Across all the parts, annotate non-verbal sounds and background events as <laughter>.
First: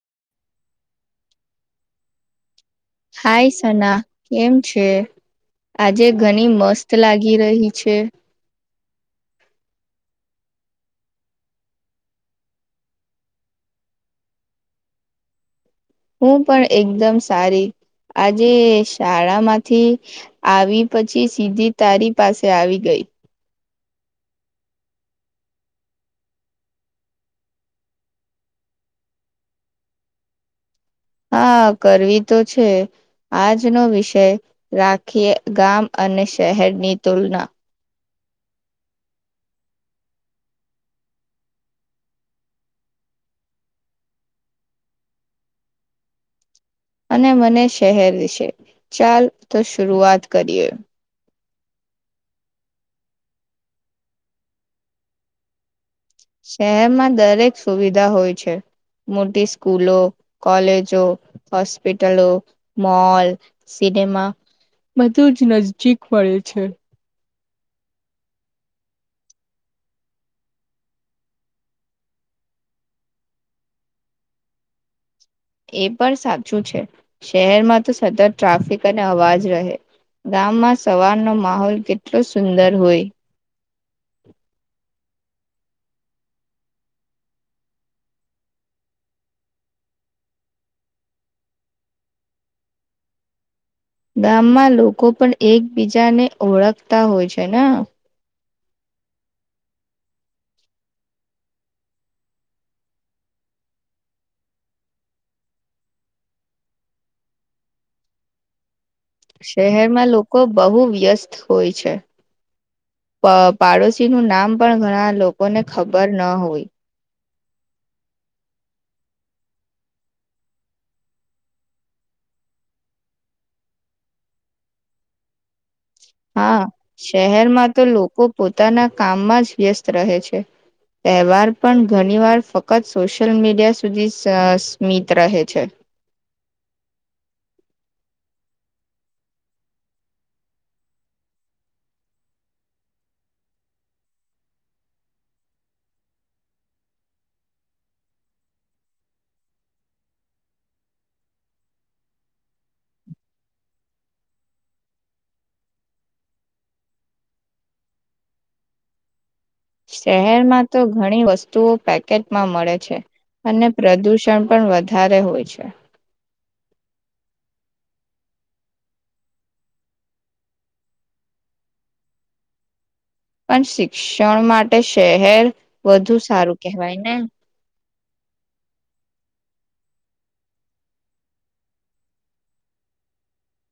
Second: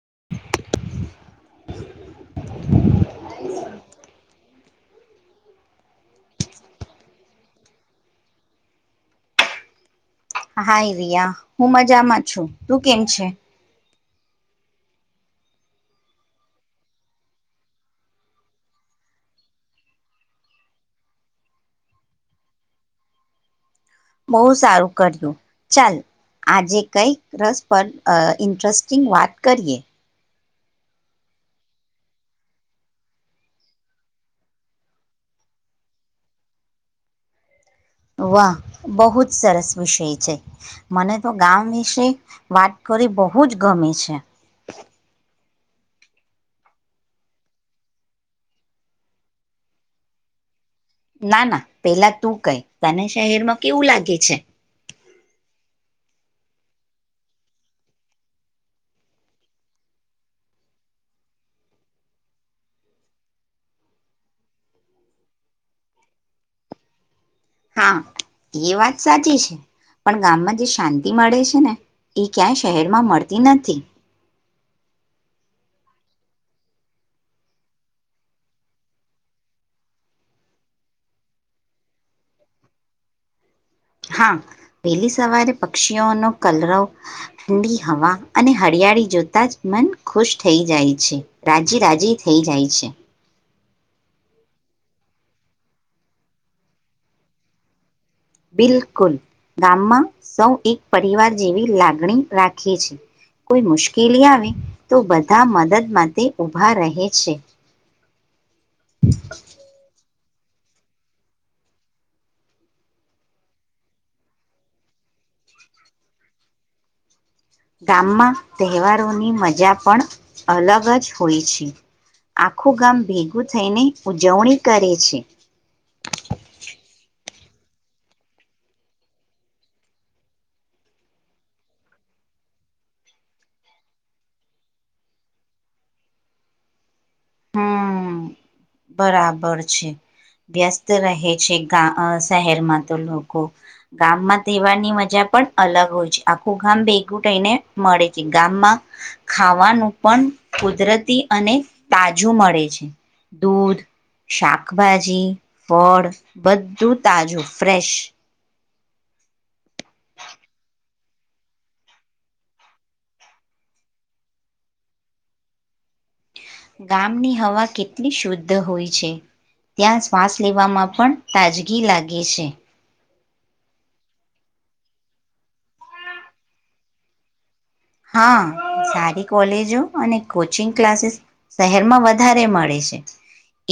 <inaudible> હાય સના કેમ છે? આજે ઘણી મસ્ત લાગી રહી છે. હાઈ રિયા હું મજામાં છું તું કેમ છે? હું પણ એકદમ સારી, આજે શાળામાંથી આવી પછી સીધી તારી પાસે આવી ગઈ. બહુ સારું કર્યું, ચાલ આજે કઈક રસ પર ઇન્ટરેસ્ટિંગ વાત કરીએ. હા કરવી તો છે, આજનો વિષય રાખીએ ગામ અને શહેરની તુલના. વાહ બહુ જ સરસ વિષય છે, મને તો ગામ વિશે વાત કરી બહુ જ ગમે છે. અને મને શહેર છે, ચાલ તો શરૂઆત કરીએ. ના ના, પેલા તું કઈ તને શહેરમાં કેવું લાગે છે? શહેરમાં દરેક સુવિધા હોય છે, મોટી સ્કૂલો, કોલેજો, હોસ્પિટલો, મોલ સિનેમા બધું જ નજીજીક મળે છે. હા એ વાત સાચી છે, પણ ગામમાં જે શાંતિ મળે છે ને, એ ક્યાંય શહેરમાં મળતી નથી. એ પણ સાચું છે, શહેરમાં તો સતત ટ્રાફિક અને અવાજ રહે, ગામમાં સવારનો માહોલ કેટલો સુંદર હોય. હા, વહેલી સવારે પક્ષીઓનો કલરવ, ઠંડી હવા અને હરિયાળી જોતા જ મન ખુશ થઈ જાય છે, રાજી રાજી થઈ જાય છે. ગામમાં લોકો પણ એકબીજાને ઓળખતા હોય છે ને. બિલકુલ, ગામમાં સૌ એક પરિવાર જેવી લાગણી રાખે છે, કોઈ મુશ્કેલી આવે તો બધા મદદ માટે ઊભા રહે છે. શહેરમાં લોકો લોકો બહુ વ્યસ્ત હોય છે, પાડોશી નું નામ પણ ઘણા લોકોને ખબર ન હોય. ગામમાં તહેવારોની મજા પણ અલગ જ હોય છે, આખું ગામ ભેગું થઈને ઉજવણી કરે છે. હા, શહેરમાં તો લોકો પોતાના કામમાં જ વ્યસ્ત રહે છે, તહેવાર પણ ઘણી વાર ફક્ત સોશિયલ મીડિયા સુધી સ્મિત રહે છે. હમ બરાબર છે વ્યસ્ત રહે છે, શહેરમાં તો લોકો, ગામમાં તહેવારની મજા પણ અલગ હોય છે આખું ગામ ભેગું થઈને મળે છે ગામમાં, ખાવાનું પણ કુદરતી અને તાજું મળે છે, દૂધ, શાકભાજી, ફળ બધું તાજું ફ્રેશ. શહેરમાં તો ઘણી વસ્તુઓ પેકેટમાં મળે છે, અને પ્રદૂષણ પણ વધારે હોય છે. ગામની હવા કેટલી શુદ્ધ હોય છે, ત્યાં શ્વાસ લેવામાં પણ તાજગી લાગે છે. પણ શિક્ષણ માટે શહેર વધુ સારું કેહેવાય ને. હા સારી કોલેજો અને કોચિંગ ક્લાસીસ શહેરમાં વધારે મળે છે,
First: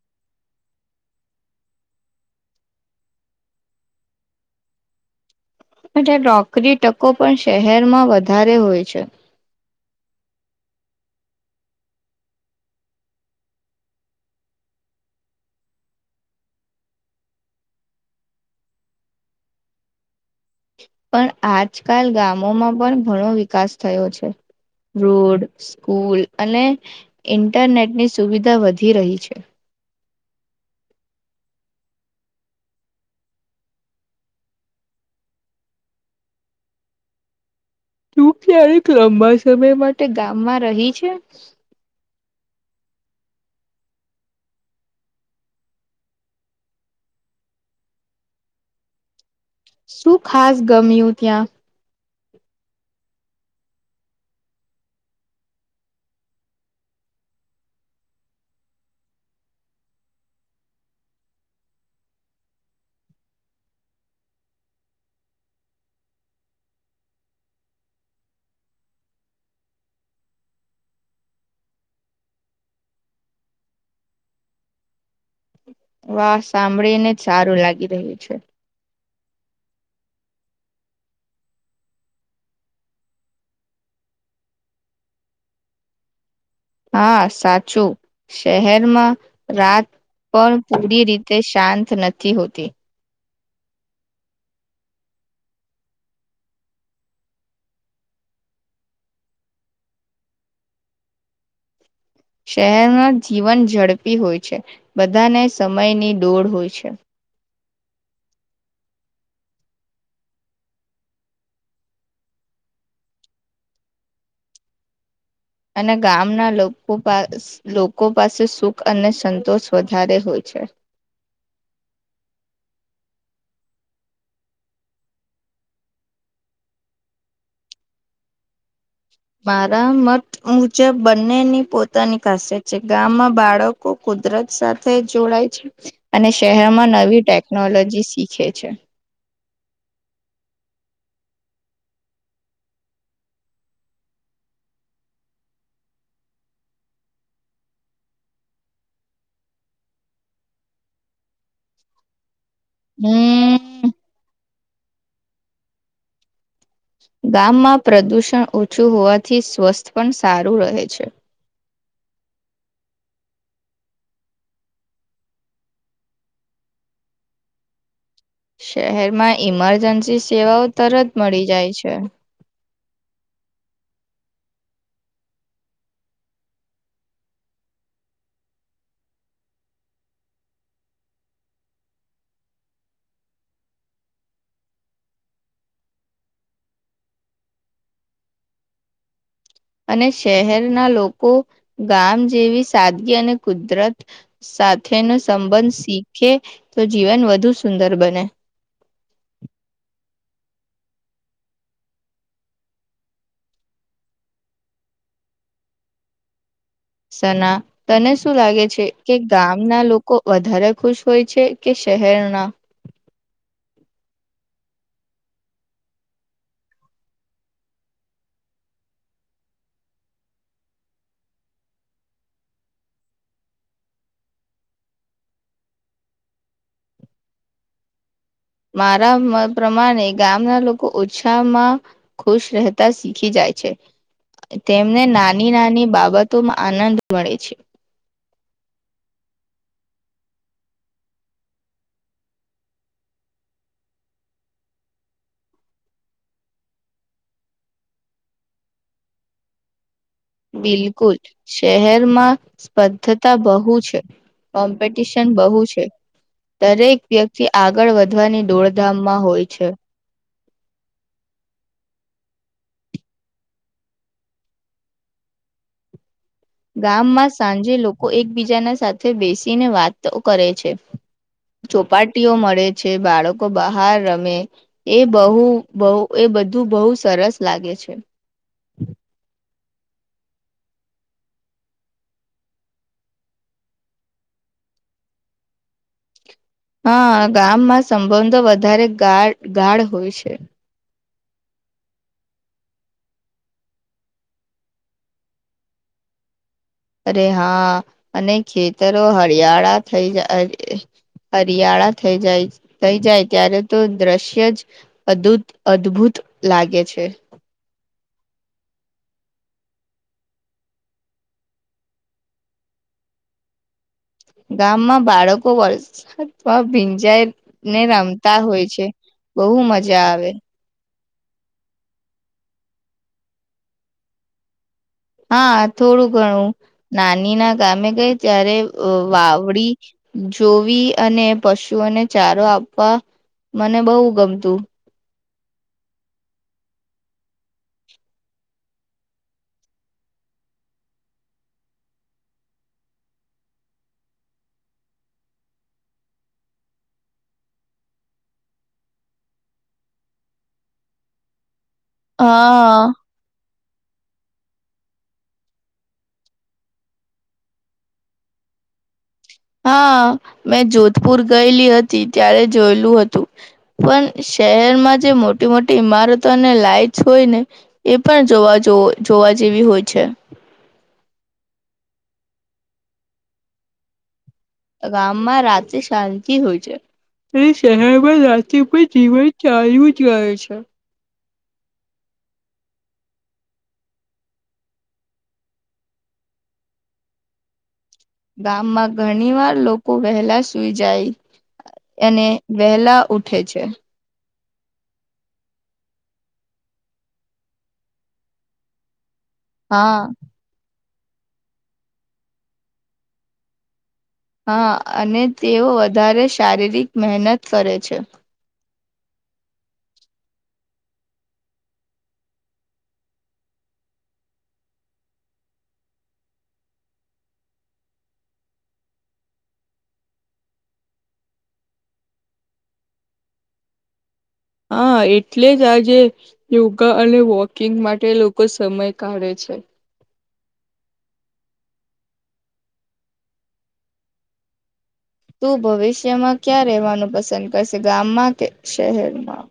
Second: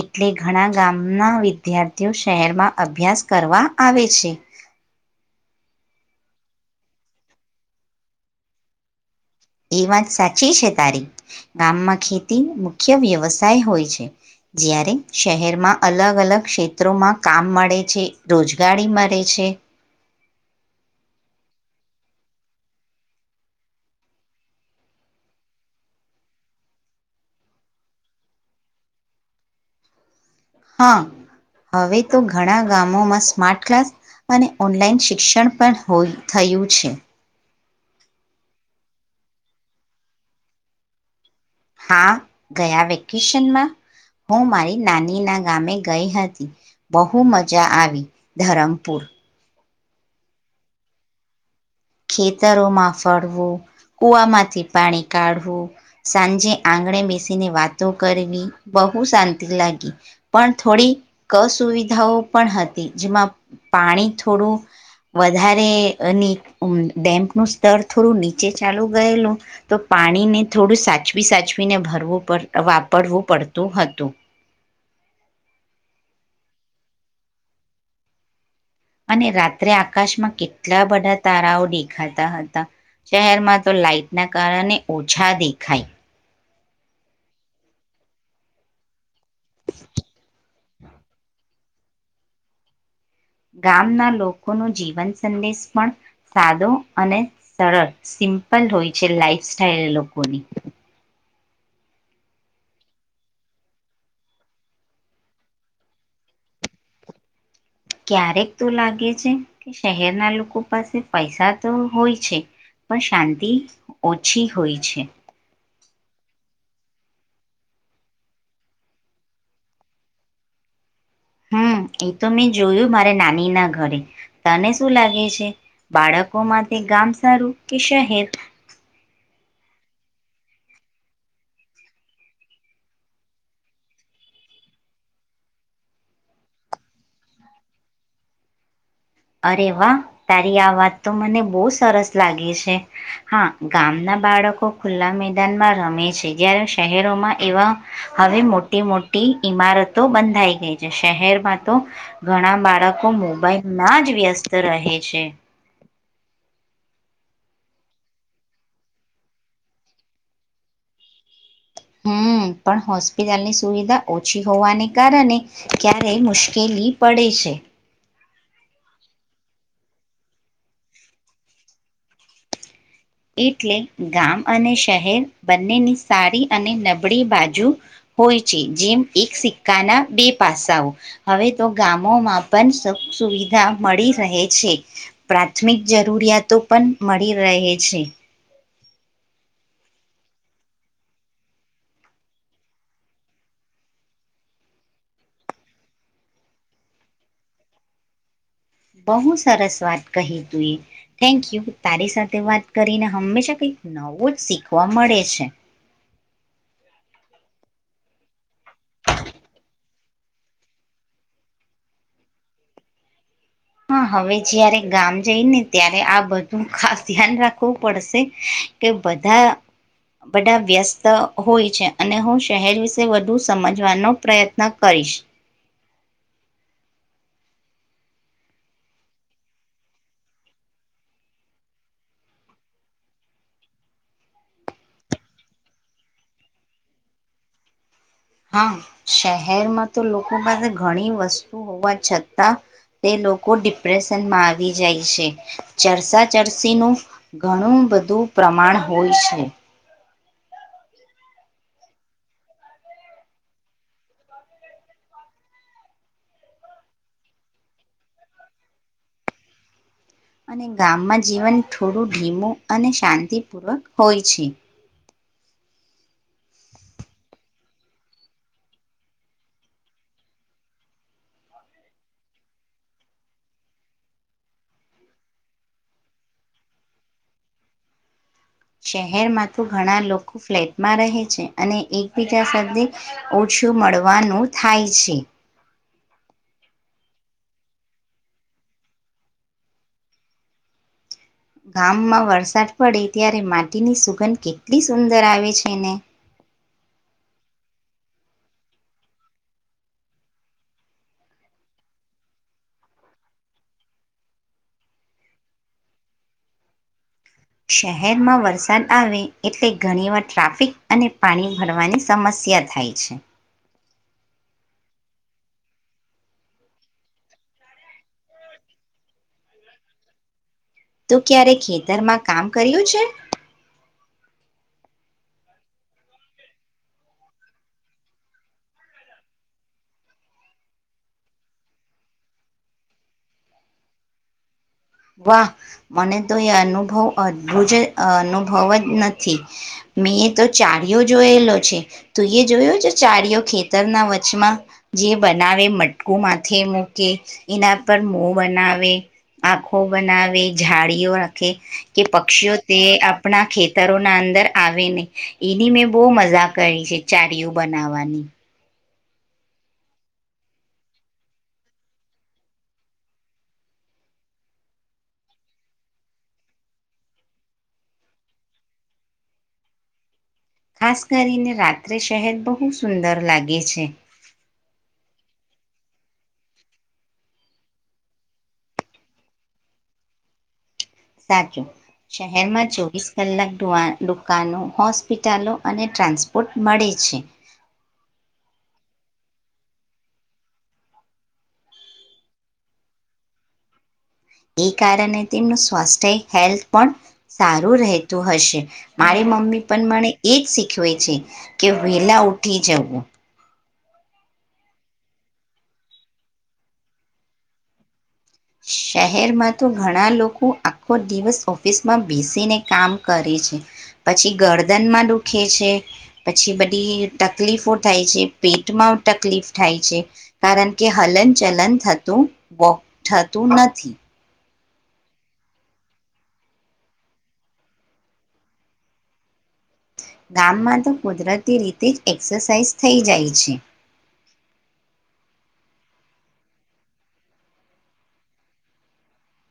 એટલે ઘણા ગામના વિદ્યાર્થીઓ શહેરમાં અભ્યાસ કરવા આવે છે. જો નોકરી ટકો પણ શહેરમાં વધારે હોય છે. એ વાત સાચી છે તારી ગામમાં ખેતી મુખ્ય વ્યવસાય હોય છે. જ્યારે શહેરમાં અલગ અલગ ક્ષેત્રોમાં કામ મળે છે, રોજગારી મળે છે. પણ આજકાલ ગામોમાં પણ ઘણો વિકાસ થયો છે રોડ સ્કૂલ અને ઇન્ટરનેટની સુવિધા વધી રહી છે. હા, હવે તો ઘણા ગામોમાં સ્માર્ટ ક્લાસ અને ઓનલાઈન શિક્ષણ પણય થયું છે. તું ક્યારેક લાંબા સમય માટે ગામમાં રહી છે? હા ગયા વેકેશનમાં હું મારી નાની ના ગામે ગઈ હતી બહુ મજા આવી. ધરમપુર શું ખાસ ગમ્યું ત્યાં? ખેતરોમાં ફરવું, કુવામાંથી પાણી કાઢવું, સાંજે આંગણે બેસીને વાતો કરવી બહુ શાંતિ લાગી. પણ થોડી કસુવિધાઓ પણ હતી, જેમાં પાણી થોડું વધારેની ડેમનું સ્તર થોડું નીચે ચાલુ ગયેલું તો પાણીને થોડું સાચવી સાચવીને ભરવું પડ વાપરવું પડતું હતું. વાહ સાંભળી ને જ સારું લાગી રહ્યું છે. અને રાત્રે આકાશમાં કેટલા બધા તારાઓ દેખાતા હતા. શહેરમાં તો લાાઈટના કારણે ઓછા દેખાય. હા સાચું. શહેરમાં રાત પણ પૂરી રીતે શાંત નથી હોતી. ગામના લોકોનો જીવન સંદેશ પણ સાદો અને સરળ સિમ્પલ હોય છે, લાઈફ સ્ટાઈલ લોકોની. શહેરના જીવન ઝડપી હોય છે, બધાને સમયની ડોડ હોય છે. ક્યારેક તો લાગે છે કે શહેરના લોકો પાસે પૈસા તો હોય છે, પણ શાંતિ ઓછી હોય છે. અને ગામના લોકો લોકો પાસે સુખ અને સંતોષ વધારે હોય છે. હમ એ તો મેં જોયું મારે નાની ના ઘરે તને શું લાગે છે. બાળકો માટે ગામ સારું કે શહેર? મારા મત મુજબ બંનેની પોતાની ખાસિયત છે ગામમાં બાળકો કુદરત સાથે જોડાય છે અને શહેરમાં નવી ટેકનોલોજી શીખે છે. અરે વાહ તારી આ વાત તો મને બહુ સરસ લાગે છે હા ગામના બાળકો ખુલ્લા મેદાનમાં રમે છે, જયારે શહેરોમાં એવા હવે મોટી મોટી ઈમારતો બંધાઈ ગઈ છે શહેરમાં તો ઘણા બાળકો હમ મોબાઈલ વ્યસ્ત રહે છે. ગામમાં પ્રદૂષણ ઓછું હોવાથી સ્વસ્થ પણ સારું રહે છે. હમ પણ હોસ્પિટલની સુવિધા ઓછી હોવાને કારણે ક્યારે મુશ્કેલી પડે છે. શહેરમાં ઈમરજન્સી સેવાઓ તરત મળી જાય છે. એટલે ગામ અને શહેર બંનેની સારી અને નબળી બાજુ હોય છે, જેમ એક સિક્કાના બે પાસાઓ હવે તો ગામોમાં પણ સુખ સુવિધા મળી રહે છે, પ્રાથમિક જરૂરિયાતો પણ મળી રહે છે. છે અને શહેરના લોકો ગામ જેવી સાદગી અને કુદરત સાથેનો સંબંધ શીખે તો જીવન વધુ સુંદર બને. બહુ સરસ વાત કહી તું એ થેન્ક યુ. તારી સાથે વાત કરીને હંમેશા કંઈક નવો જ શીખવા મળે છે. સના તને શું લાગે છે કે ગામના લોકો વધારે ખુશ હોય છે કે શહેરના? હા હવે જયારે ગામ જઈ ને ત્યારે આ બધું ખાસ ધ્યાન રાખવું પડશે કે બધા બધા વ્યસ્ત હોય છે, અને હું શહેર વિશે વધુ સમજવાનો પ્રયત્ન કરીશ. મારા મત પ્રમાણે ગામના લોકો ઓછહમાં ખુશ રહેતા શીખી જાય છે, તેમને નાની નાની બાબતોમાં આનંદ મળે છે. હા શહેરમાં તો લોકો પાસે ઘણી વસ્તુ હોવા છતાં તે લોકો ડિપ્રેશનમાં આવી જાય છે. ચરસા ચરસીનું ઘણું બધું પ્રમાણ હોય છે. બિલકુલ શહેરમાં સ્પધતા બહુ છે, કોમ્પિટિશન બહુ છે દરેક વ્યક્તિ આગળ વધવાની દોડધામમાં હોય છે. અને ગામમાં જીવન થોડું ધીમું અને શાંતિપૂર્વક હોય છે. ગામમાં સાંજે લોકો એકબીજાના સાથે બેસીને વાતો કરે છે. ચોપાટીઓ મળે છે બાળકો બહાર રમે એ બહુ બહ એ બધું બહુ સરસ લાગે છે. શહેરમાં તો તો ઘણા લોકો ફ્લેટમાં રહે છે અને એકબીજા સાથે ઓછું મળવાનું થાય છે. હા ગામમાં સંબંધો વધારે ગ ગાઢ હોય છે. ગામમાં વરસાદ પડે ત્યારે માટીની સુગંધ કેટલી સુંદર આવે છે ને. અરે હા અને ખેતરો હરિયાળા થઈ જાય, હરિયાળા થઈ જાય થઈ જાય ત્યારે તો દ્રશ્ય જ અદુત, અદભુત લાગે છે. શહેરમાં વરસાદ આવે એટલે ઘણીવાર ટ્રાફિક અને પાણી ભરવાની સમસ્યા થાય છે. ગામમાં બાળકો વરસાદમાં ભીંજાઈને રમતા હોય છે. બહુ મજા આવે. તું ક્યારે ખેતરમાં કામ કર્યું છે? હા થોડું ઘણું નાની ના ગામે ગઈ ત્યારે વાવડી જોવી અને પશુઓને ચારો આપવા મને બહુ ગમતું. વાહ મને તો એ અનુભવ અદભુત અનુભવ જ નથી મેં તો ચારિયો જોયેલો છે. તું એ જોયો છે? ચારયો ખેતરના વચમાં જે બનાવે મટકું માથે મૂકે એના પર મો બનાવે આખ હુ બનાવી ઝાડીઓ રખે. કે પક્ષીઓ તે હા આપણા ખેત તરો ના અંદર આવે ને એની મેં બહુ મજા કરી છે ચારિયું બનાવાની. હા મેં જોધપુર ગયેલી હતી ત્યારે જોયેલું હતું પણ શહેરમાં જે મોટી મોટી ઈમારતો અને લાઈટસ હોય ને એ પણ જોવા જોવા જેવી હોય છે. ખાસ કરીને રાત્રે શહેદ બહુ સુંદર લાગે છે. ગામમાં રાત્રે શાંતિ હોય છે શહેરમાં રાત્ર પણ જીવન ચાલુંય રહે છે. સાચું શહેરમાં ચોવીસ કલાક દુવા દુકાનો હોસ્પિટલો અને ટ્રાન્સપોર્ટ મળે છે. ગામમાં ઘણી વાર લોકો વહેલા સુઈ જાય અને વહેલા ઉઠે છે. એ કારણે તેમનું સ્વાસ્થ્ય હેલ્થ પણ સારું રહેતું હશે. મારી મમ્મી પણ હા મને એજ શીખ ખૂવે છે કે વેલા ઉઠી જવું. હા અને તેઓ વધારે શારીરિક મહેનત કરે છે. શહેરમાં તો ઘણા લોકો આખો દિવસ ઓફિસમાં બેસીને કામ કરે છે. પછી ગરદનમાં દુખે છે, પછી બધી તકલીફો થાય છે પેટમાં તકલીફ થાય છે કારણ કે હલન ચલન થતું વોક થતું નથી. હા એટલે જ આજે યોગા અને વોકિંગ માટે લોકો સમય કાઢે છે. ગામમાં તો કુદરતી રીતે જ એક્સરસાાઈઝ થઈ જાય છે. તું ભવિષ્યમાં ક્યાં રહેવાનું પસંદ કરશે ગામમાં કે શહેરમાં?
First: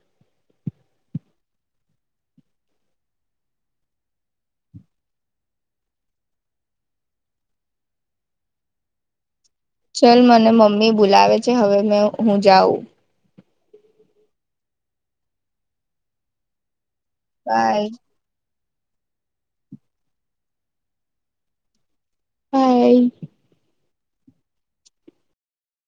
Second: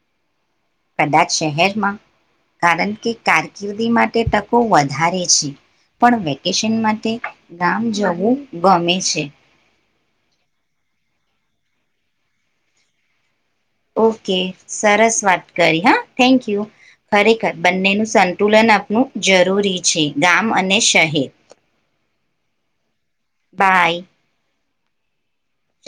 કદાચ શહેરમાં કારણ કે કારકિર્દી માટે તકો વધારે છે પણ વેકેશન માટે ગામ જવું ગમે છે. ચલ મને મમ્મી બોલાવે છે હવે મે હું જાઉં. ઓકે સરસ વાત કરી હા થેન્ક યુ. ખરેખર બાય બંને નું સંતુલન આપ નું જરૂરી છે ગામ અને શહેર બાય. બાય.